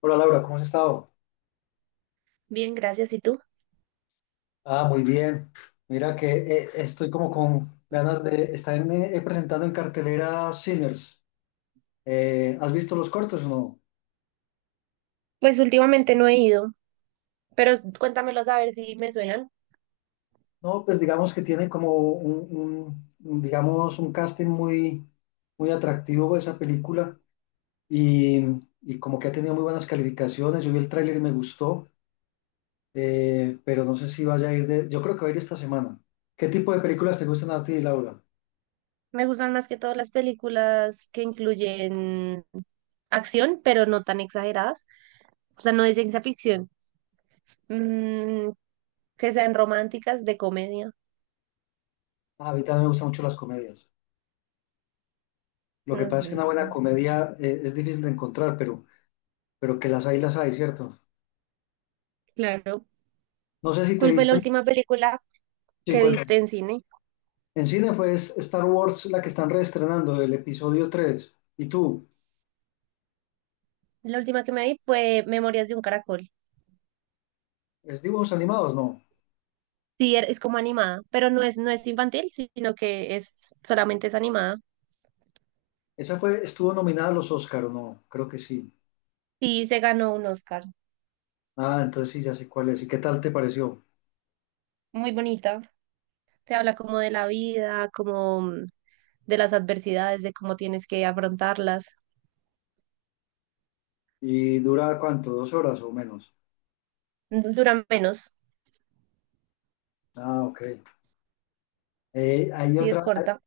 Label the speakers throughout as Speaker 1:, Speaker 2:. Speaker 1: Hola Laura, ¿cómo has estado?
Speaker 2: Bien, gracias. ¿Y tú?
Speaker 1: Ah, muy bien. Mira que estoy como con ganas de estar presentando en cartelera Sinners. ¿Has visto los cortos o no?
Speaker 2: Pues últimamente no he ido, pero cuéntamelos a ver si me suenan.
Speaker 1: No, pues digamos que tiene como digamos, un casting muy, muy atractivo esa película y, y como que ha tenido muy buenas calificaciones. Yo vi el tráiler y me gustó, pero no sé si vaya a ir. Yo creo que va a ir esta semana. ¿Qué tipo de películas te gustan a ti, Laura?
Speaker 2: Me gustan más que todas las películas que incluyen acción, pero no tan exageradas. O sea, no de ciencia ficción. Mm, que sean románticas, de comedia.
Speaker 1: Ah, a mí también me gustan mucho las comedias. Lo que pasa
Speaker 2: Ok,
Speaker 1: es que una buena comedia es difícil de encontrar, pero que las hay, ¿cierto?
Speaker 2: claro.
Speaker 1: No sé si te
Speaker 2: ¿Cuál fue la
Speaker 1: viste.
Speaker 2: última película
Speaker 1: Sí,
Speaker 2: que
Speaker 1: cuéntame.
Speaker 2: viste en cine?
Speaker 1: En cine fue Star Wars la que están reestrenando, el episodio 3. ¿Y tú?
Speaker 2: La última que me vi fue Memorias de un Caracol.
Speaker 1: ¿Es dibujos animados? No.
Speaker 2: Sí, es como animada, pero no es infantil, sino que es solamente es animada.
Speaker 1: Estuvo nominada a los Oscar, ¿o no? Creo que sí.
Speaker 2: Sí, se ganó un Oscar.
Speaker 1: Ah, entonces sí, ya sé cuál es. ¿Y qué tal te pareció?
Speaker 2: Muy bonita. Te habla como de la vida, como de las adversidades, de cómo tienes que afrontarlas.
Speaker 1: ¿Y dura cuánto? ¿2 horas o menos?
Speaker 2: Dura menos,
Speaker 1: Ah, ok. Hay
Speaker 2: sí es corta.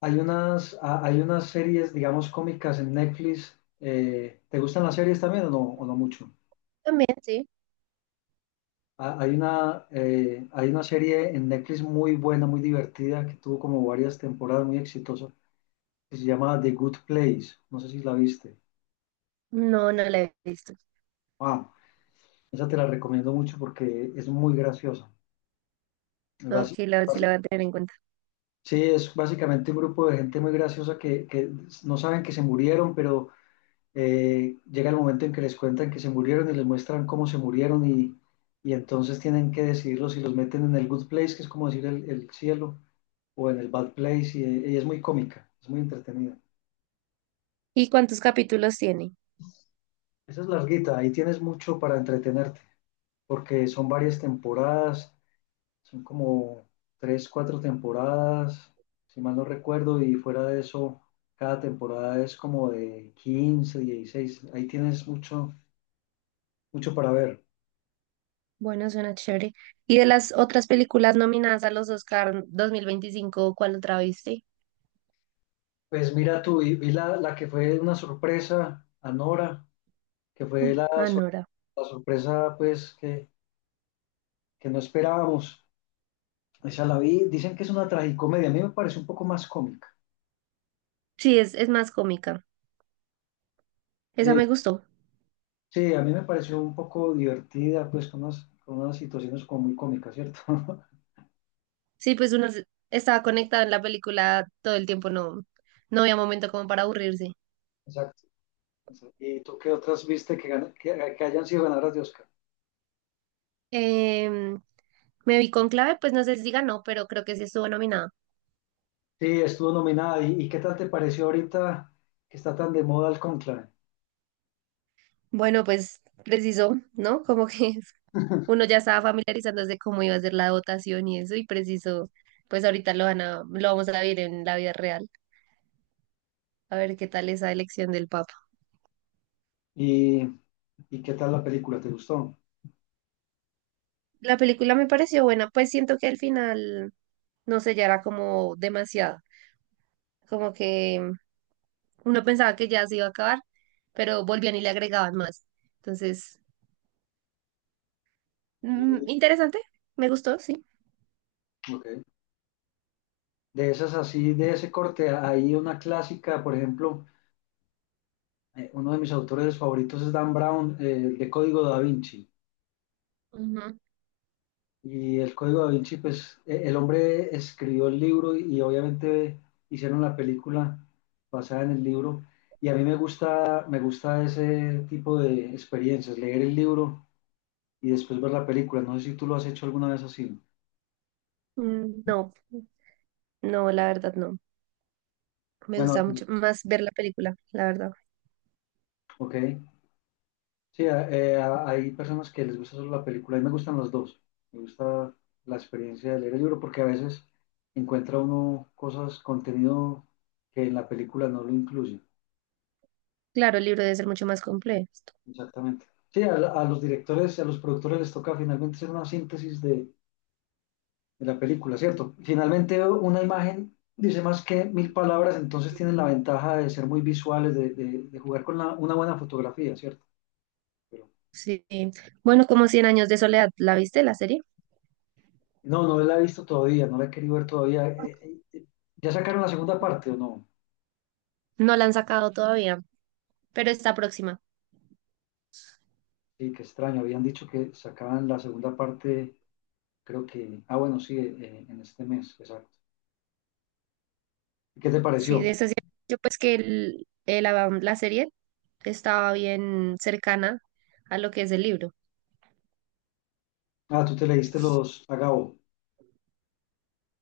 Speaker 1: hay unas series, digamos, cómicas en Netflix. ¿Te gustan las series también o no mucho?
Speaker 2: También, sí.
Speaker 1: Hay una serie en Netflix muy buena, muy divertida, que tuvo como varias temporadas muy exitosa, que se llama The Good Place. No sé si la viste.
Speaker 2: No, no la he visto.
Speaker 1: Wow, esa te la recomiendo mucho porque es muy graciosa.
Speaker 2: Ok,
Speaker 1: Bas-
Speaker 2: la, sí
Speaker 1: bas-
Speaker 2: la voy a tener en cuenta.
Speaker 1: Sí, es básicamente un grupo de gente muy graciosa que no saben que se murieron, pero llega el momento en que les cuentan que se murieron y les muestran cómo se murieron y entonces tienen que decidirlo si los meten en el Good Place, que es como decir el cielo o en el Bad Place y es muy cómica, es muy entretenida.
Speaker 2: ¿Y cuántos capítulos tiene?
Speaker 1: Esa es larguita, ahí tienes mucho para entretenerte, porque son varias temporadas, son como tres, cuatro temporadas, si mal no recuerdo, y fuera de eso, cada temporada es como de 15, 16, ahí tienes mucho, mucho para ver.
Speaker 2: Bueno, suena chévere. ¿Y de las otras películas nominadas a los Oscar 2025 cuál otra viste?
Speaker 1: Pues mira tú, y vi la que fue una sorpresa Anora, que fue
Speaker 2: Mm,
Speaker 1: la, sor-
Speaker 2: Anora.
Speaker 1: la sorpresa pues que no esperábamos. Esa la vi, dicen que es una tragicomedia, a mí me parece un poco más cómica.
Speaker 2: Sí, es más cómica. Esa
Speaker 1: Eh,
Speaker 2: me gustó.
Speaker 1: sí, a mí me pareció un poco divertida, pues con unas situaciones como muy cómicas, ¿cierto?
Speaker 2: Sí, pues estaba conectado en la película todo el tiempo, no, no había momento como para aburrirse.
Speaker 1: Exacto. ¿Y tú qué otras viste que hayan sido ganadoras de Oscar?
Speaker 2: Em, me vi con clave, pues no sé si ganó, pero creo que sí estuvo nominada.
Speaker 1: Sí, estuvo nominada. ¿Y, qué tal te pareció ahorita que está tan de moda el conclave?
Speaker 2: Bueno, pues precisó, ¿no? Como que uno ya estaba familiarizándose cómo iba a ser la votación y eso, y preciso, pues ahorita lo van a, lo vamos a ver en la vida real, a ver qué tal esa elección del Papa.
Speaker 1: ¿Y, qué tal la película? ¿Te gustó?
Speaker 2: La película me pareció buena, pues siento que al final, no sé, ya era como demasiado, como que uno pensaba que ya se iba a acabar, pero volvían y le agregaban más. Entonces, mm,
Speaker 1: Y-
Speaker 2: interesante, me gustó, sí.
Speaker 1: ok. De esas así, de ese corte, hay una clásica, por ejemplo. Uno de mis autores favoritos es Dan Brown, el de Código da Vinci.
Speaker 2: Ujú.
Speaker 1: Y el Código da Vinci, pues el hombre escribió el libro y obviamente hicieron la película basada en el libro. Y a mí me gusta ese tipo de experiencias, leer el libro y después ver la película. No sé si tú lo has hecho alguna vez así, ¿no?
Speaker 2: Mm, no, no, la verdad no. Me gusta
Speaker 1: Bueno,
Speaker 2: mucho más ver la película, la verdad.
Speaker 1: ok. Sí, hay personas que les gusta solo la película. A mí me gustan los dos. Me gusta la experiencia de leer el libro porque a veces encuentra uno cosas, contenido que en la película no lo incluye.
Speaker 2: Claro, el libro debe ser mucho más complejo.
Speaker 1: Exactamente. Sí, a los directores y a los productores les toca finalmente hacer una síntesis de la película, ¿cierto? Finalmente una imagen dice más que mil palabras, entonces tienen la ventaja de ser muy visuales, de jugar con una buena fotografía, ¿cierto? Pero
Speaker 2: Sí. Bueno, como cien años de soledad, ¿la viste la serie?
Speaker 1: No, no la he visto todavía, no la he querido ver todavía. ¿Ya sacaron la segunda parte o no?
Speaker 2: No la han sacado todavía, pero está próxima.
Speaker 1: Sí, qué extraño. Habían dicho que sacaban la segunda parte, creo que. Ah, bueno, sí, en este mes, exacto. ¿Y qué te
Speaker 2: Sí,
Speaker 1: pareció?
Speaker 2: de esa sí- yo pues que el- la, la serie estaba bien cercana a lo que es el libro.
Speaker 1: Ah, tú te leíste los Agao.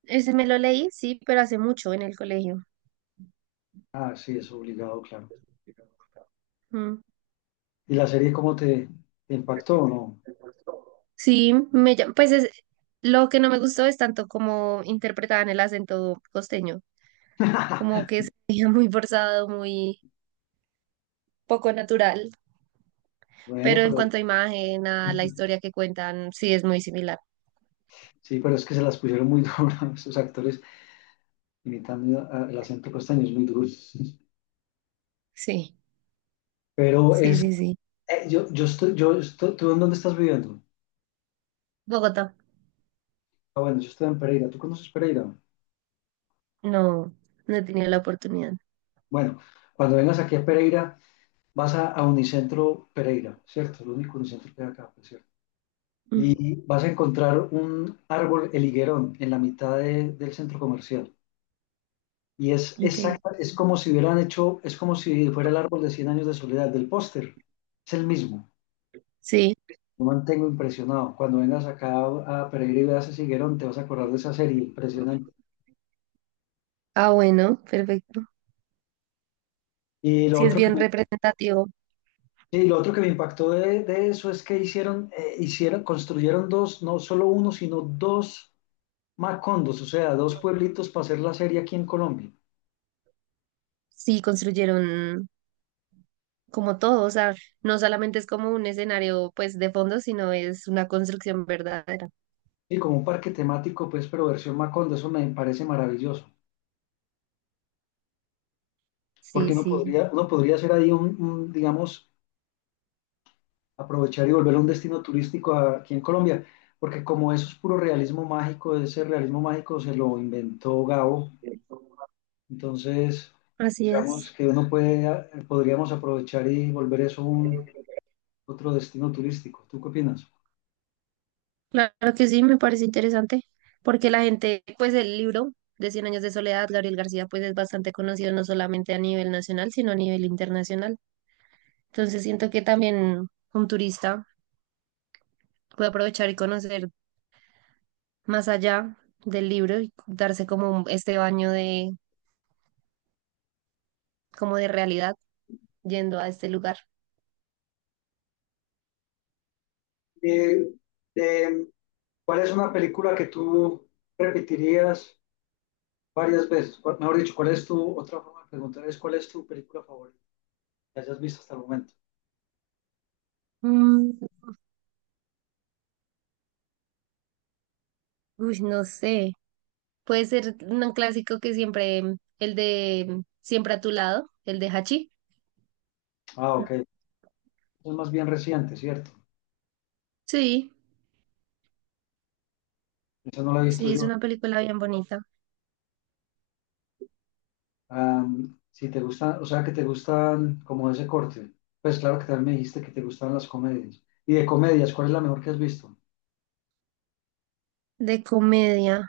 Speaker 2: Ese me lo leí, sí, pero hace mucho en el colegio.
Speaker 1: Ah, sí, es obligado, claro.
Speaker 2: Mm.
Speaker 1: ¿Y la serie cómo te impactó o no?
Speaker 2: Sí, me, llam- pues es- lo que no me gustó es tanto como interpretaban el acento costeño. Como que se veía muy forzado, muy poco natural,
Speaker 1: Bueno,
Speaker 2: pero en
Speaker 1: pero
Speaker 2: cuanto a imagen, a la historia que cuentan, sí es muy similar.
Speaker 1: sí, pero es que se las pusieron muy duras, esos actores imitando el acento costeño es muy duro.
Speaker 2: Sí,
Speaker 1: Pero
Speaker 2: sí,
Speaker 1: es,
Speaker 2: sí, sí.
Speaker 1: yo, ¿Tú en dónde estás viviendo?
Speaker 2: Bogotá,
Speaker 1: Ah, bueno, yo estoy en Pereira. ¿Tú conoces Pereira?
Speaker 2: no, no he tenido la oportunidad.
Speaker 1: Bueno, cuando vengas aquí a Pereira, vas a Unicentro Pereira, ¿cierto? El único Unicentro que hay acá, pues, ¿cierto?
Speaker 2: Ujú,
Speaker 1: Y vas a encontrar un árbol, el higuerón, en la mitad del centro comercial. Y es
Speaker 2: ok,
Speaker 1: exacta, es como si hubieran hecho, es como si fuera el árbol de Cien Años de Soledad del póster. Es el mismo.
Speaker 2: sí,
Speaker 1: Lo mantengo impresionado. Cuando vengas acá a Pereira y veas ese higuerón, te vas a acordar de esa serie, impresionante.
Speaker 2: ah, bueno, perfecto.
Speaker 1: Y lo
Speaker 2: Sí es
Speaker 1: otro que
Speaker 2: bien representativo,
Speaker 1: Sí, lo otro que me impactó de eso es que construyeron dos, no solo uno, sino dos Macondos, o sea, dos pueblitos para hacer la serie aquí en Colombia.
Speaker 2: sí construyeron como todo, o sea, no solamente es como un escenario pues de fondo, sino es una construcción verdadera.
Speaker 1: Y como un parque temático, pues, pero versión Macondo, eso me parece maravilloso,
Speaker 2: Sí,
Speaker 1: porque uno
Speaker 2: sí,
Speaker 1: podría, uno podría hacer ahí digamos, aprovechar y volver un destino turístico aquí en Colombia, porque como eso es puro realismo mágico, ese realismo mágico se lo inventó Gabo, entonces,
Speaker 2: así es.
Speaker 1: digamos que podríamos aprovechar y volver eso un otro destino turístico. ¿Tú qué opinas?
Speaker 2: Claro que sí, me parece interesante, porque la gente, pues el libro de Cien Años de Soledad, Gabriel García, pues es bastante conocido no solamente a nivel nacional, sino a nivel internacional. Entonces siento que también un turista puede aprovechar y conocer más allá del libro y darse como este baño de, como de realidad yendo a este lugar.
Speaker 1: Y, eh, ¿cuál es una película que tú repetirías varias veces? Mejor dicho, ¿cuál es otra forma de preguntar es cuál es tu película favorita que hayas visto hasta el momento?
Speaker 2: Mm, uy, no sé, puede ser un clásico que siempre, el de Siempre a tu Lado, el de Hachi.
Speaker 1: Ah, ok. Es más bien reciente, ¿cierto?
Speaker 2: Sí,
Speaker 1: Esa no la he visto
Speaker 2: sí, es
Speaker 1: yo.
Speaker 2: una película bien bonita.
Speaker 1: Si te gustan, o sea, que te gustan como ese corte. Pues claro que también me dijiste que te gustan las comedias. Y de comedias, ¿cuál es la mejor que has visto?
Speaker 2: De comedia.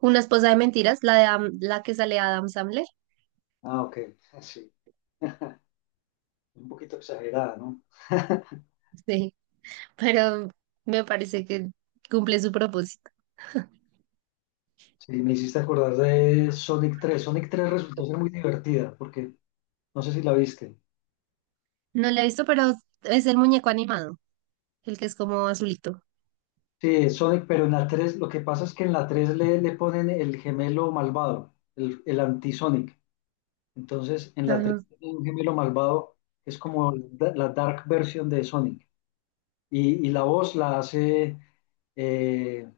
Speaker 2: Una esposa de mentiras, la de la que sale Adam Sandler.
Speaker 1: Ah, ok. Sí, un poquito exagerada, ¿no?
Speaker 2: Sí, pero me parece que cumple su propósito.
Speaker 1: Sí, me hiciste acordar de Sonic 3. Sonic 3 resultó ser muy divertida porque no sé si la viste.
Speaker 2: No la he visto, pero es el muñeco animado, el que es como azulito.
Speaker 1: Sí, es Sonic, pero en la 3 lo que pasa es que en la 3 le ponen el gemelo malvado, el anti-Sonic. Entonces, en la 3
Speaker 2: Ajá.
Speaker 1: tiene un gemelo malvado que es como la dark version de Sonic. Y la voz la hace eh,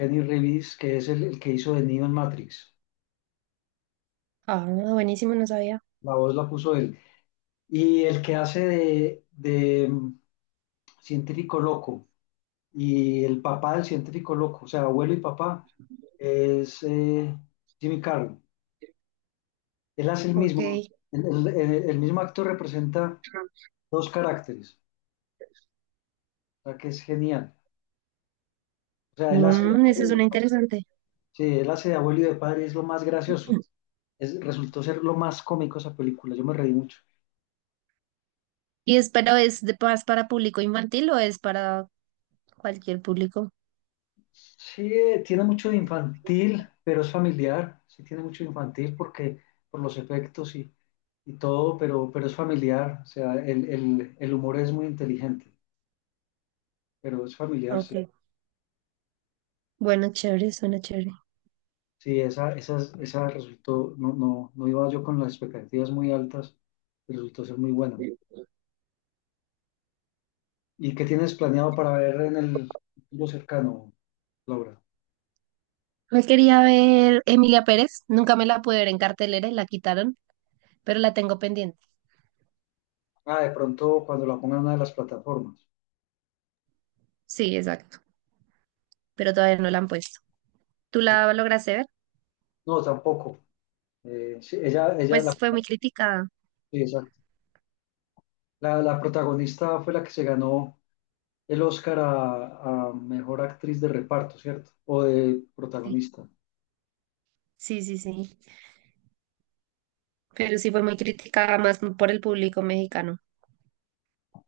Speaker 1: Kenny Reeves, que es el que hizo de Neo en Matrix.
Speaker 2: Ah, buenísimo, no sabía.
Speaker 1: La voz la puso él. Y el que hace de científico loco. Y el papá del científico loco, o sea, abuelo y papá, es Jimmy Carroll. Él hace el
Speaker 2: Ok.
Speaker 1: mismo, el mismo actor representa dos caracteres, o sea, que es genial. O sea, él hace de
Speaker 2: Mm, esa
Speaker 1: abuelo
Speaker 2: es
Speaker 1: y
Speaker 2: una
Speaker 1: de papá.
Speaker 2: interesante.
Speaker 1: Sí, él hace de abuelo y de padre, y es lo más gracioso. Resultó ser lo más cómico esa película, yo me reí mucho.
Speaker 2: ¿Y es, pero es de paz para público infantil o es para cualquier público?
Speaker 1: Sí, tiene mucho de infantil, pero es familiar. Sí, tiene mucho de infantil porque por los efectos y todo, pero, es familiar. O sea, el humor es muy inteligente, pero es familiar, sí.
Speaker 2: Ok. Bueno, chévere, suena chévere.
Speaker 1: Sí, esa resultó, no, no, no iba yo con las expectativas muy altas, pero resultó ser muy buena. ¿Y qué tienes planeado para ver en el futuro cercano, Laura?
Speaker 2: Me quería ver Emilia Pérez, nunca me la pude ver en cartelera y la quitaron, pero la tengo pendiente.
Speaker 1: Ah, de pronto cuando la pongan en una de las plataformas.
Speaker 2: Sí, exacto, pero todavía no la han puesto. ¿Tú
Speaker 1: Ok.
Speaker 2: la lograste ver?
Speaker 1: No, tampoco. Sí, ella
Speaker 2: Pues
Speaker 1: la,
Speaker 2: fue muy criticada.
Speaker 1: sí, esa- La protagonista fue la que se ganó el Oscar a mejor actriz de reparto, ¿cierto? O de
Speaker 2: Sí,
Speaker 1: protagonista.
Speaker 2: sí, sí, sí. Pero sí fue muy criticada más por el público mexicano.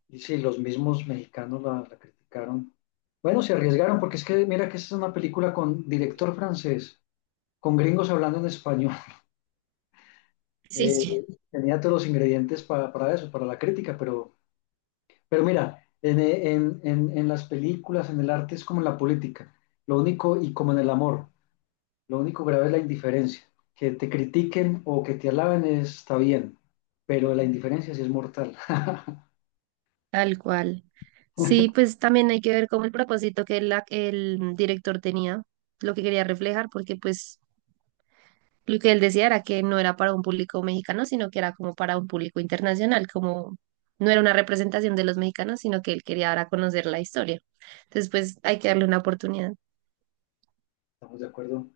Speaker 1: Y sí, los mismos mexicanos la criticaron. Bueno, se arriesgaron porque es que mira que esta es una película con director francés, con gringos hablando en español.
Speaker 2: Sí,
Speaker 1: Eh,
Speaker 2: sí,
Speaker 1: Tenía todos los ingredientes para eso, para la crítica, pero, mira, en las películas, en el arte es como en la política, lo único y como en el amor. Lo único grave es la indiferencia. Que te critiquen o que te alaben está bien, pero la indiferencia sí es mortal.
Speaker 2: tal cual. Sí, pues también hay que ver cómo el propósito que el director tenía, lo que quería reflejar, porque pues lo que él decía era que no era para un público mexicano, sino que era como para un público internacional, como no era una representación de los mexicanos, sino que él quería dar a conocer la historia. Entonces, pues hay que darle una oportunidad.
Speaker 1: Estamos de acuerdo.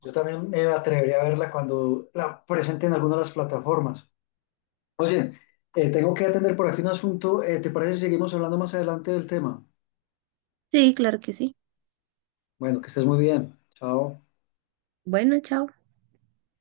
Speaker 1: Yo también me atrevería a verla cuando la presenten en alguna de las plataformas. Oye, tengo que atender por aquí un asunto. ¿Te parece si seguimos hablando más adelante del tema?
Speaker 2: Sí, claro que sí.
Speaker 1: Bueno, que estés muy bien. Chao.
Speaker 2: Bueno, chao.